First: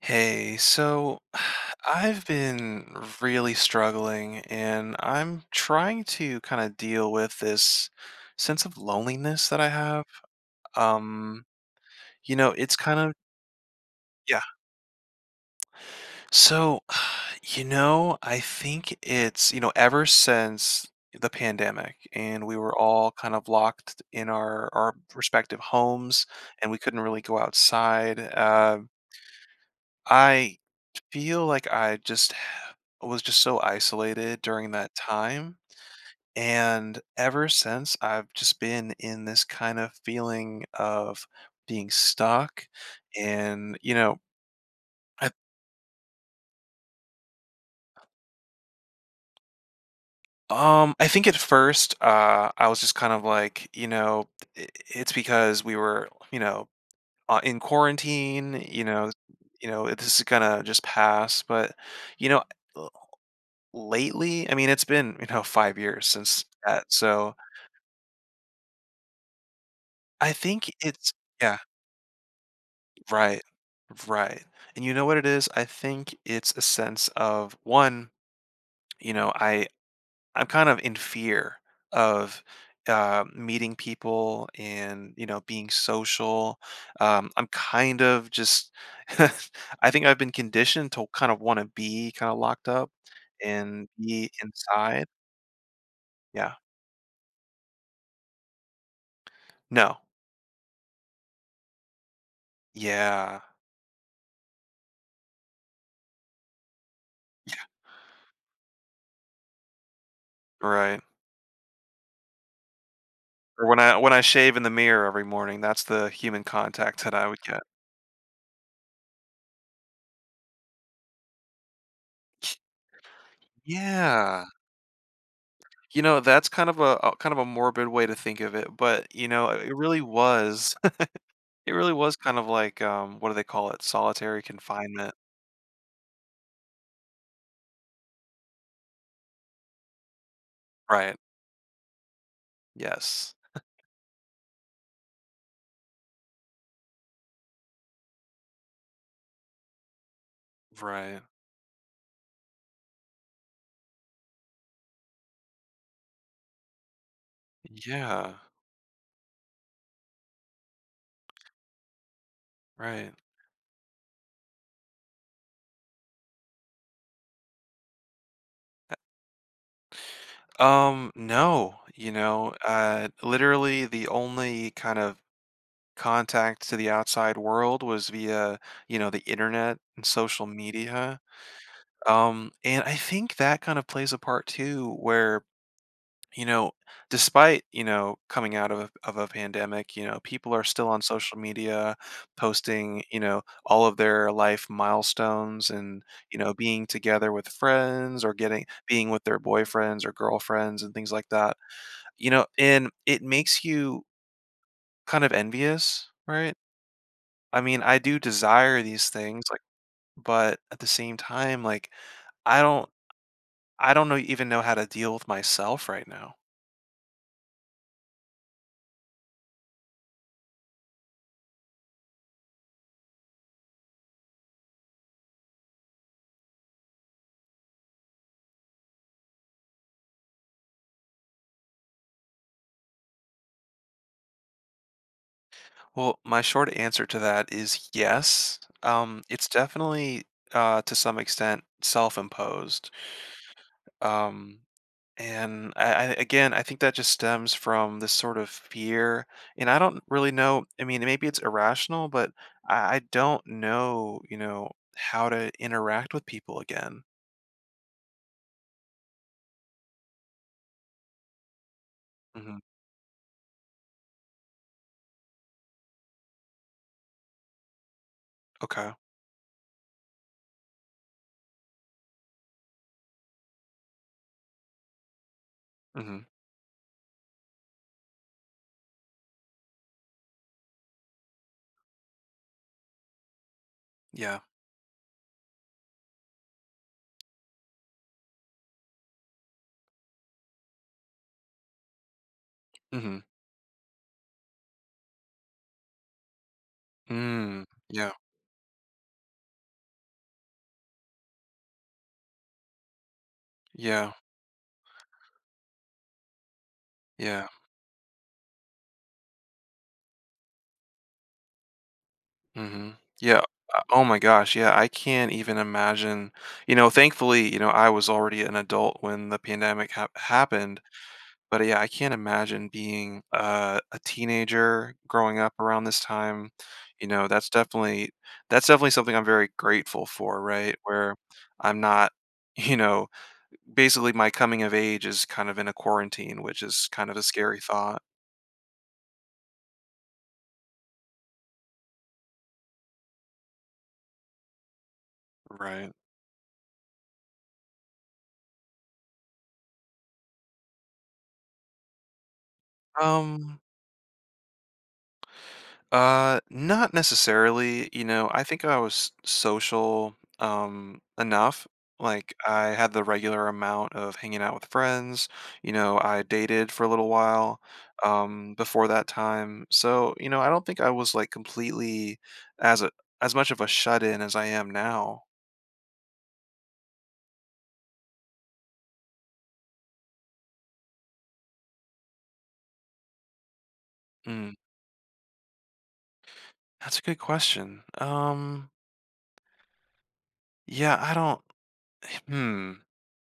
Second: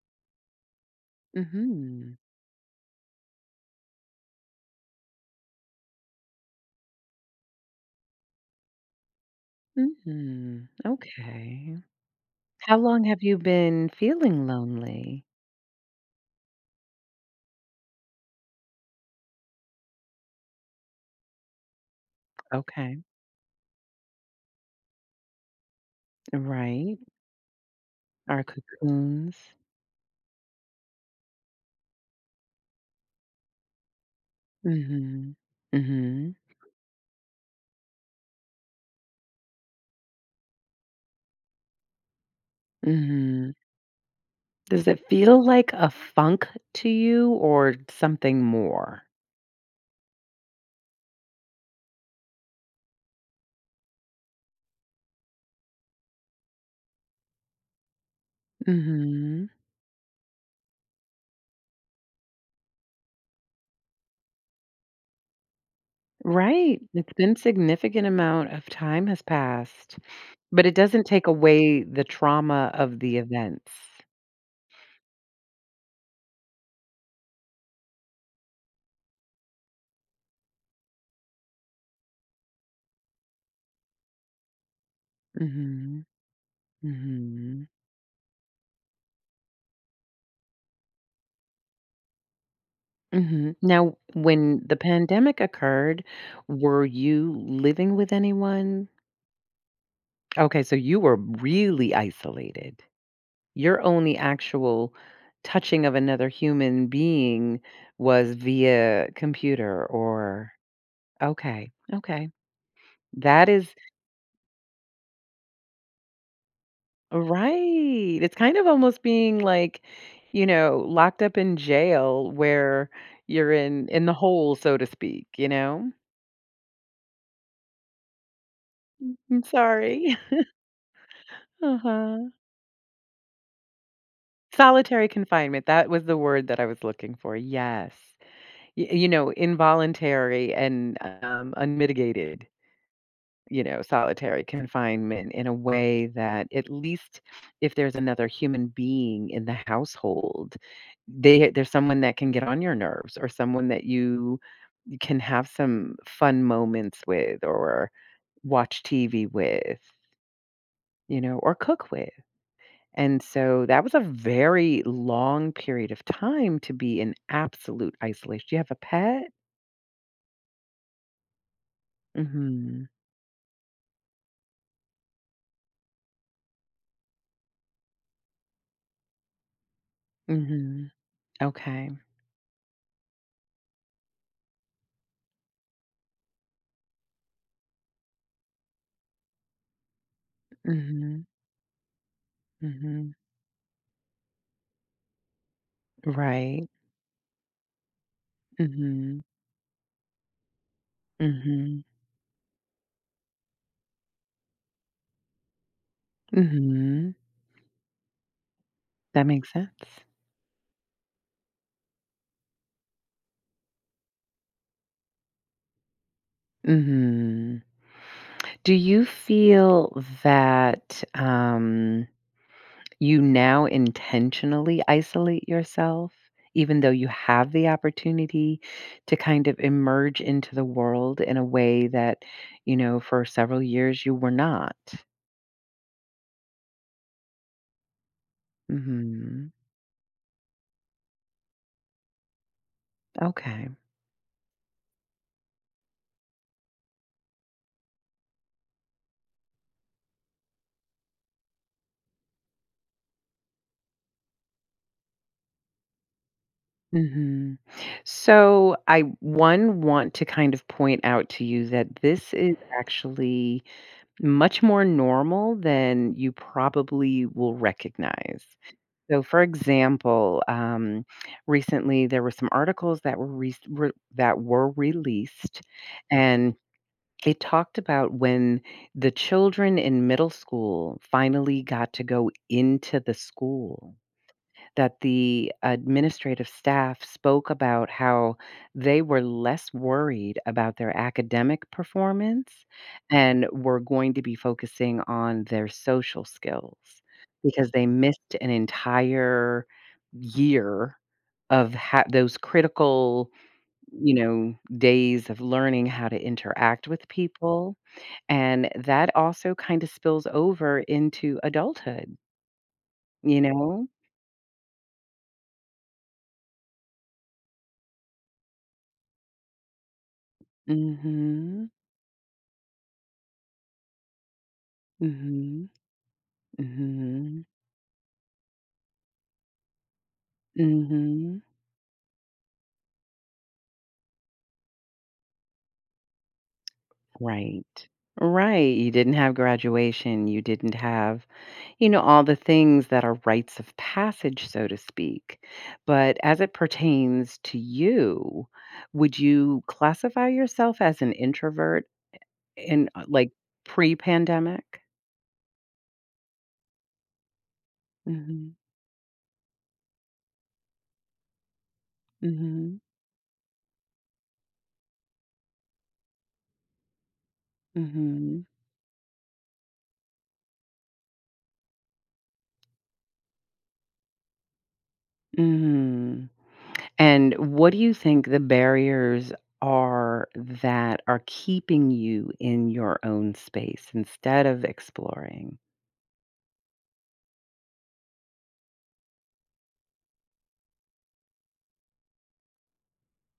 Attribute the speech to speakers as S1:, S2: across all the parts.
S1: Hey, so
S2: Mhm.
S1: I've been really struggling and I'm trying to kind of deal with this sense of loneliness that I have.
S2: Mhm.
S1: Um,
S2: Okay.
S1: you know,
S2: How
S1: it's kind
S2: long
S1: of,
S2: have you been
S1: yeah.
S2: feeling lonely?
S1: So, I think it's, ever since the pandemic and we were
S2: Okay.
S1: all kind of locked in our respective homes and we
S2: Right.
S1: couldn't really go outside.
S2: Our cocoons.
S1: I feel like I just was just so isolated during that
S2: Mhm.
S1: time,
S2: Mhm.
S1: and ever since, I've just been in this kind of feeling of being stuck,
S2: Mhm.
S1: and,
S2: Does it
S1: I
S2: feel like a funk to you or something more?
S1: I think at first, I was just kind of like, you know, I it's because we were, in quarantine,
S2: Mhm.
S1: this is gonna just pass, but, you know lately, I mean, it's been, you know, 5 years since
S2: Right.
S1: that,
S2: It's
S1: so
S2: been significant amount of time has passed,
S1: I
S2: but
S1: think
S2: it doesn't
S1: it's
S2: take
S1: Yeah,
S2: away the trauma of the
S1: right,
S2: events.
S1: right, and you know what it is? I think it's a sense of, 1, you know, I I'm kind of in fear of, meeting people and, you know, being
S2: Mhm.
S1: social. I'm
S2: Mhm.
S1: kind of just I think I've been conditioned to kind of wanna be kinda locked up
S2: Mhm.
S1: and
S2: Now,
S1: be
S2: when the
S1: inside.
S2: pandemic occurred,
S1: Yeah.
S2: were you living with anyone?
S1: No.
S2: Okay, so you were really isolated.
S1: Yeah.
S2: Your only actual touching of another human
S1: Yeah,
S2: being was via computer or
S1: right.
S2: okay, okay. That
S1: Or
S2: is
S1: when I shave in the mirror every morning, that's the human contact that I would get.
S2: right. It's kind of almost being like, you know, locked up in jail where you're in the
S1: Yeah.
S2: hole, so to speak, you know?
S1: You know, that's kind of a kind of a morbid way to think of it, but, you
S2: I'm
S1: know, it really
S2: sorry.
S1: was it really was
S2: Uh-huh.
S1: kind of like, what do they call it? Solitary
S2: Solitary
S1: confinement.
S2: confinement, that was the word that I was looking for, yes. Y you know, involuntary and,
S1: Right.
S2: unmitigated,
S1: Yes.
S2: you know, solitary confinement in a way that at least if there's another human being in the household,
S1: Right.
S2: they there's someone that can get on your nerves or someone that you can have some fun moments with or
S1: Yeah.
S2: watch TV with, you know, or cook with.
S1: Right.
S2: And so that was a very long period of time to be in absolute isolation. Do you have a pet?
S1: No, you know,
S2: Mhm.
S1: literally the only kind of contact to the outside world was via, you know, the internet and social
S2: Mhm.
S1: media.
S2: Okay.
S1: And I think that kind of plays a part too, where, you know, despite, you know, coming out of of a pandemic, you know, people are still on
S2: Mhm.
S1: social media posting,
S2: Mhm.
S1: you know, all of their life milestones and, you know,
S2: Right.
S1: being together with friends or getting being
S2: Mhm.
S1: with their boyfriends or girlfriends and things like that.
S2: Mhm.
S1: You know, and it makes you kind of envious, right?
S2: Mhm.
S1: I mean, I do desire these
S2: That
S1: things,
S2: makes
S1: like,
S2: sense.
S1: but at the same time, like, I don't I don't know even know how to deal with myself right now.
S2: Mhm. Do you feel that, you now intentionally isolate yourself, even though you have the opportunity to kind of emerge into the world in a way that, you know, for several years you were not.
S1: Well, my short answer to that is yes. It's
S2: Mhm.
S1: definitely to some extent self-imposed.
S2: Okay.
S1: Um, I, again, I think that just stems from this sort of fear. And I don't really know. I mean, maybe it's irrational, but I don't know, you know, how to interact with people again.
S2: Mhm. So I one want to kind of point out to you that this is
S1: hmm
S2: actually much more normal than you probably will recognize.
S1: Okay.
S2: So, for example, recently there were some articles that were released,
S1: hmm
S2: and it talked about when the children in middle school finally got to go into the school
S1: Yeah.
S2: that the administrative staff spoke about how they were less worried about their academic performance
S1: hmm
S2: and were going to be focusing on their social skills
S1: Mm.
S2: because they
S1: Yeah.
S2: missed an entire year of those critical,
S1: Yeah.
S2: you know, days of learning how to interact with
S1: Yeah.
S2: people, and that also kind of spills over into adulthood,
S1: Mhm.
S2: you
S1: Yeah.
S2: know.
S1: Oh my gosh, yeah, I can't even imagine you know, thankfully, you know, I was already an adult when the pandemic happened, but
S2: Mhm.
S1: yeah, I can't imagine being a teenager growing up
S2: Mhm.
S1: around this time, you know,
S2: Mhm.
S1: that's definitely something I'm very grateful for, right? Where
S2: Mhm.
S1: I'm not you know, basically my coming of age is kind of in a quarantine, which is kind of a scary
S2: Right.
S1: thought.
S2: Right. You didn't have graduation. You didn't have, you know, all the things that are rites of passage, so to speak.
S1: Right.
S2: But as it pertains to you, would you classify yourself as an introvert in like
S1: Um
S2: pre-pandemic?
S1: Not necessarily. You know, I
S2: Mhm.
S1: think I was social enough. Like I
S2: Mhm.
S1: had the regular amount of hanging out with friends. You know, I dated for a little while
S2: Mhm.
S1: before that time. So, you know, I don't think I was like completely as a as much of a shut in as I am now.
S2: Mhm. And what do you think the barriers are that are keeping you in your own space instead
S1: Mm,
S2: of exploring?
S1: that's a good question. Yeah, I don't. Hmm.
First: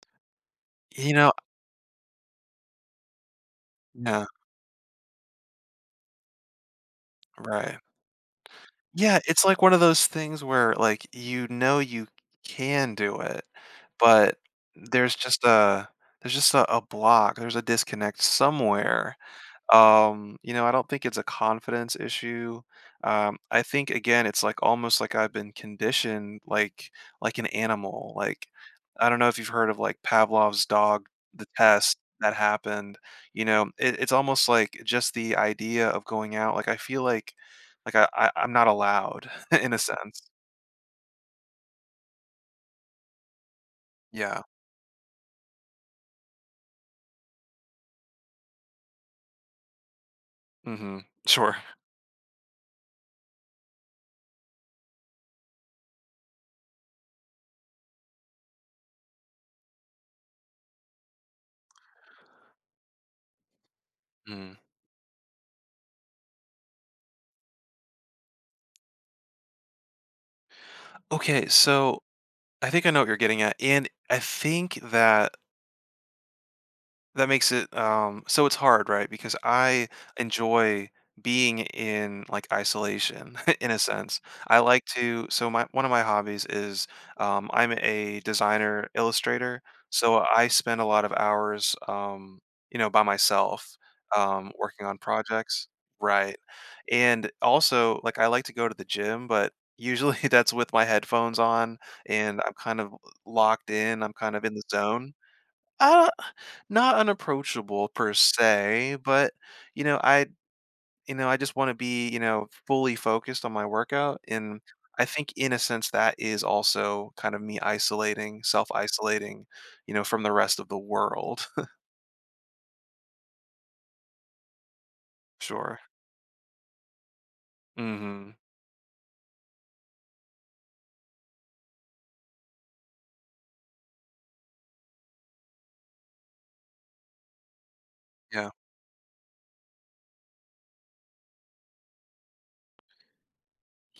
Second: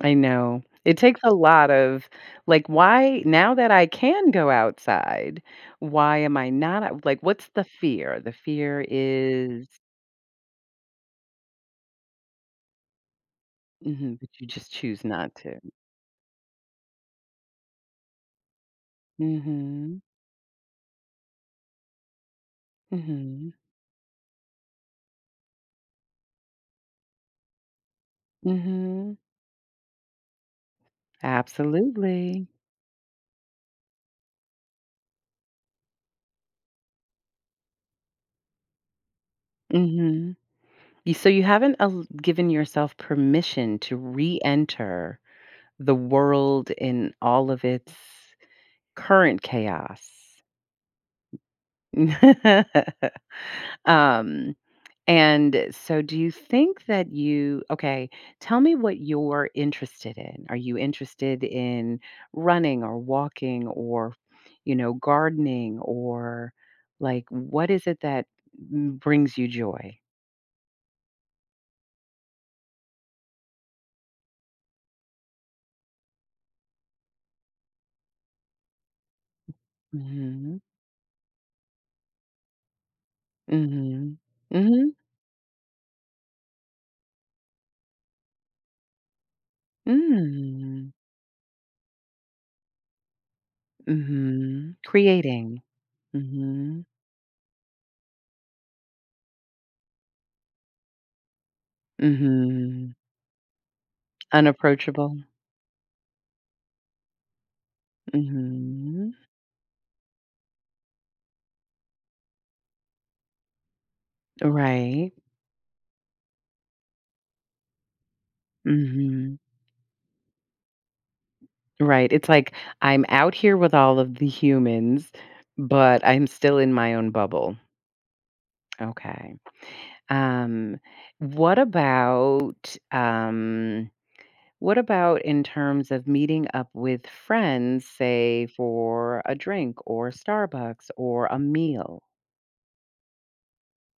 S2: I know. It
S1: You
S2: takes a
S1: know,
S2: lot of like, why now that I
S1: yeah,
S2: can go outside, why am I not out- like what's the
S1: right.
S2: fear? The fear
S1: Yeah, it's like
S2: is
S1: one of those things where, like, you know you can do it,
S2: mhm, but
S1: but
S2: you just choose
S1: there's
S2: not
S1: just
S2: to.
S1: a there's just a block, there's a disconnect somewhere.
S2: Mhm.
S1: You know, I don't think it's a confidence issue.
S2: Mhm.
S1: I think again, it's like almost like I've been conditioned like an animal. Like I
S2: Mhm.
S1: don't know if you've heard of like Pavlov's dog, the test that
S2: Absolutely.
S1: happened. You know, it's almost like just the idea of going out. Like I feel like like I'm not allowed in a sense.
S2: Mhm. You so you haven't al given yourself permission to
S1: Yeah.
S2: re-enter the world in all of its current chaos.
S1: Mm-hmm. Sure.
S2: Um, and so do you think that you okay, tell me what you're interested in. Are you interested in running or walking or,
S1: Mm.
S2: you know, gardening or, like, what is it that m brings you joy?
S1: Okay, so I think I know what you're getting at, and I think that so it's hard, right? Because I
S2: Mhm.
S1: enjoy being in, like, isolation in a
S2: Mhm.
S1: sense. I like
S2: Mhm.
S1: to so my one of my hobbies is, I'm a designer illustrator, so I spend a
S2: Mm,
S1: lot of hours, you know, by myself,
S2: mhm.
S1: working on
S2: Creating.
S1: projects. Right.
S2: Mm.
S1: And also, like, I like to go to the gym, but usually that's with my headphones on,
S2: Mhm,
S1: and I'm
S2: mm
S1: kind of
S2: mhm.
S1: locked in, I'm kind of in the zone.
S2: Unapproachable.
S1: Uh, Not unapproachable per
S2: Mm.
S1: se,
S2: Mhm.
S1: but, you know, I you know, I just wanna be, you know, fully focused on my workout, and I
S2: Right.
S1: think in a sense that is also kind of me isolating,
S2: Mm. Mhm.
S1: self-isolating, you know, from the rest of the world.
S2: Right, it's like, I'm out here with all of the humans,
S1: Sure.
S2: but I'm still in my own bubble.
S1: Mhm.
S2: Okay. Um, what about, um what about in terms of meeting up with friends, say,
S1: Yeah.
S2: for a drink or Starbucks or a meal?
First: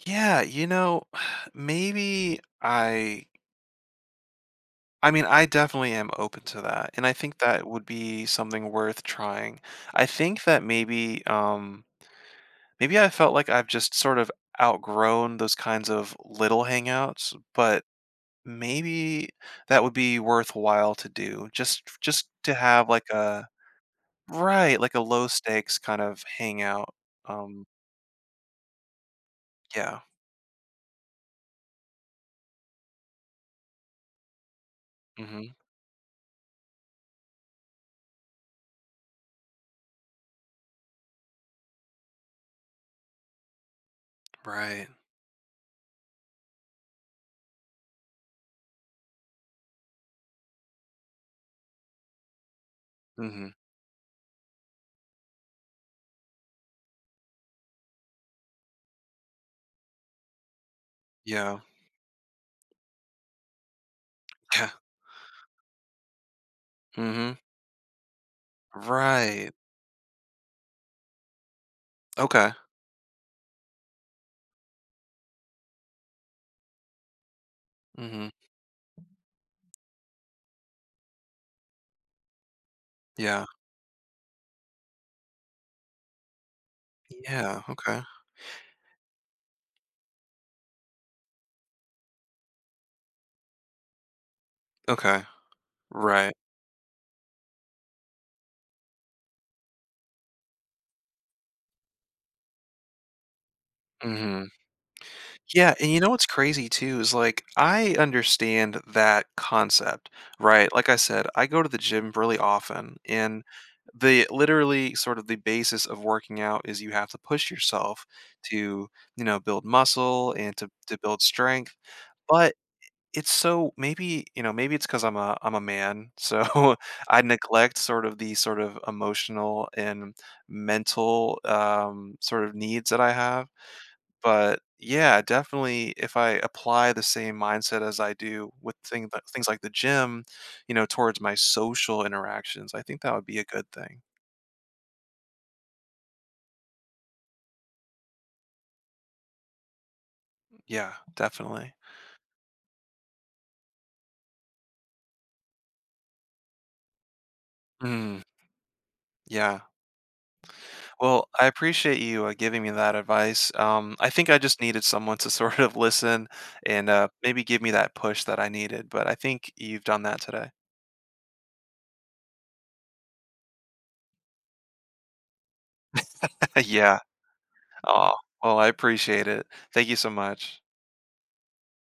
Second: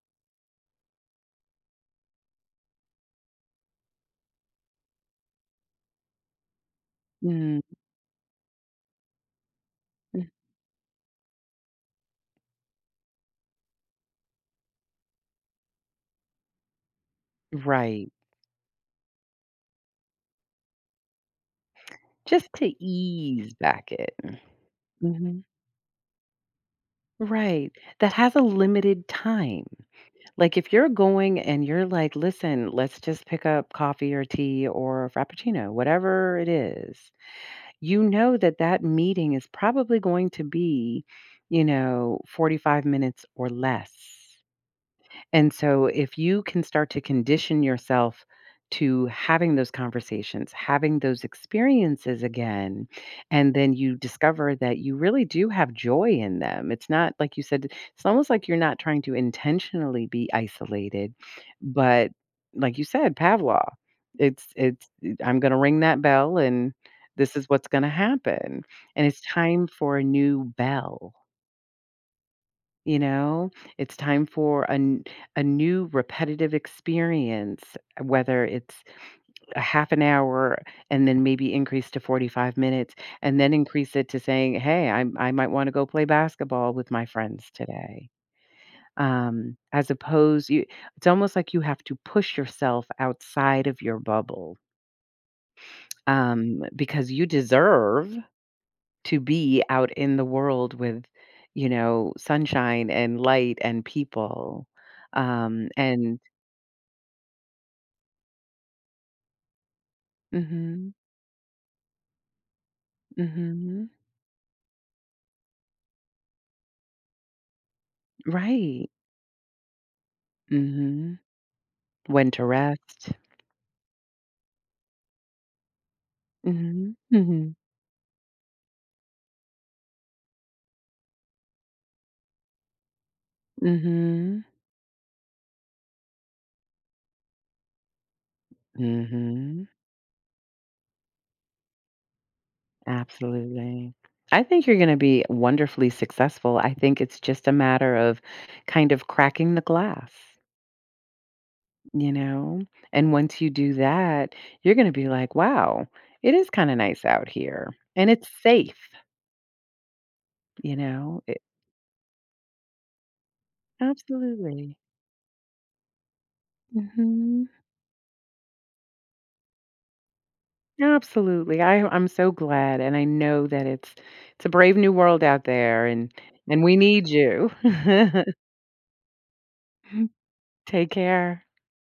S1: Yeah, you know, maybe I mean, I definitely am open to that, and I think
S2: Mm,
S1: that would be something worth trying. I
S2: mm
S1: think that maybe, maybe I felt like I've just sort of outgrown those kinds of little hangouts, but
S2: right.
S1: maybe that would be worthwhile to do just
S2: Just
S1: to
S2: to
S1: have like a
S2: ease back in.
S1: right, like a low
S2: Mhm.
S1: stakes kind of hangout. Um,
S2: Right. That has a limited time.
S1: yeah.
S2: Like, if you're going and you're like, "Listen, let's just pick up coffee or tea or
S1: Mhm.
S2: frappuccino," whatever it is, you know that that meeting is probably going to be, you know, 45 minutes or less.
S1: Right.
S2: And so if you can start to condition yourself to having those conversations, having those experiences again,
S1: Mhm.
S2: and then you discover that you really do have joy in them. It's not like you said, it's almost like you're not trying to intentionally be isolated,
S1: Yeah.
S2: but like you said, Pavlov, it's
S1: Yeah.
S2: it's I'm going to ring that bell and this
S1: Mhm.
S2: is what's going to happen. And it's
S1: Right.
S2: time for a new bell.
S1: Okay.
S2: You know, it's time for a new repetitive experience,
S1: Mhm.
S2: whether it's a half an hour and then maybe increase to 45 minutes and
S1: Yeah.
S2: then increase it to saying, "Hey, I might wanna go play basketball with my friends
S1: Yeah. Okay.
S2: today." As opposed you it's almost like you have to push yourself outside of your bubble,
S1: Okay. Right.
S2: because you deserve to be out in the world with, you know, sunshine and light and
S1: Mhm.
S2: people.
S1: Yeah, and you know
S2: And
S1: what's crazy too is like I understand that concept, right? Like
S2: mhm,
S1: I said, I go to the gym really often and
S2: mhm,
S1: the literally sort of the basis of working out is you have to push yourself
S2: right,
S1: to, you know, build muscle and to
S2: mhm,
S1: build strength.
S2: when to
S1: But
S2: rest.
S1: it's so maybe, you know, maybe it's because 'cause I'm a man, so
S2: Mhm,
S1: I
S2: mhm,
S1: neglect sort of emotional and mental sort of needs that I have
S2: mhm,
S1: but, yeah, definitely if I apply the same mindset as I do with things like
S2: mhm,
S1: the gym, you know, towards my social interactions, I think that would be a good
S2: absolutely.
S1: thing.
S2: I think you're going to be wonderfully successful. I think it's just a matter of kind of cracking the glass.
S1: Yeah, definitely.
S2: You know? And once you do that, you're gonna be like, "Wow, it is kinda nice out here, and
S1: Mm,
S2: it's safe."
S1: yeah.
S2: You know?
S1: Well,
S2: It
S1: I appreciate you, giving me that advice. I think I just
S2: absolutely.
S1: needed someone to sort of listen and, maybe
S2: Mhm.
S1: give me that push that I needed, but I think you've done that today.
S2: Absolutely. I'm so glad, and I know that it's a brave new world out there, and we
S1: Yeah.
S2: need you.
S1: Oh. Well, I appreciate it. Thank you so much.
S2: Take care.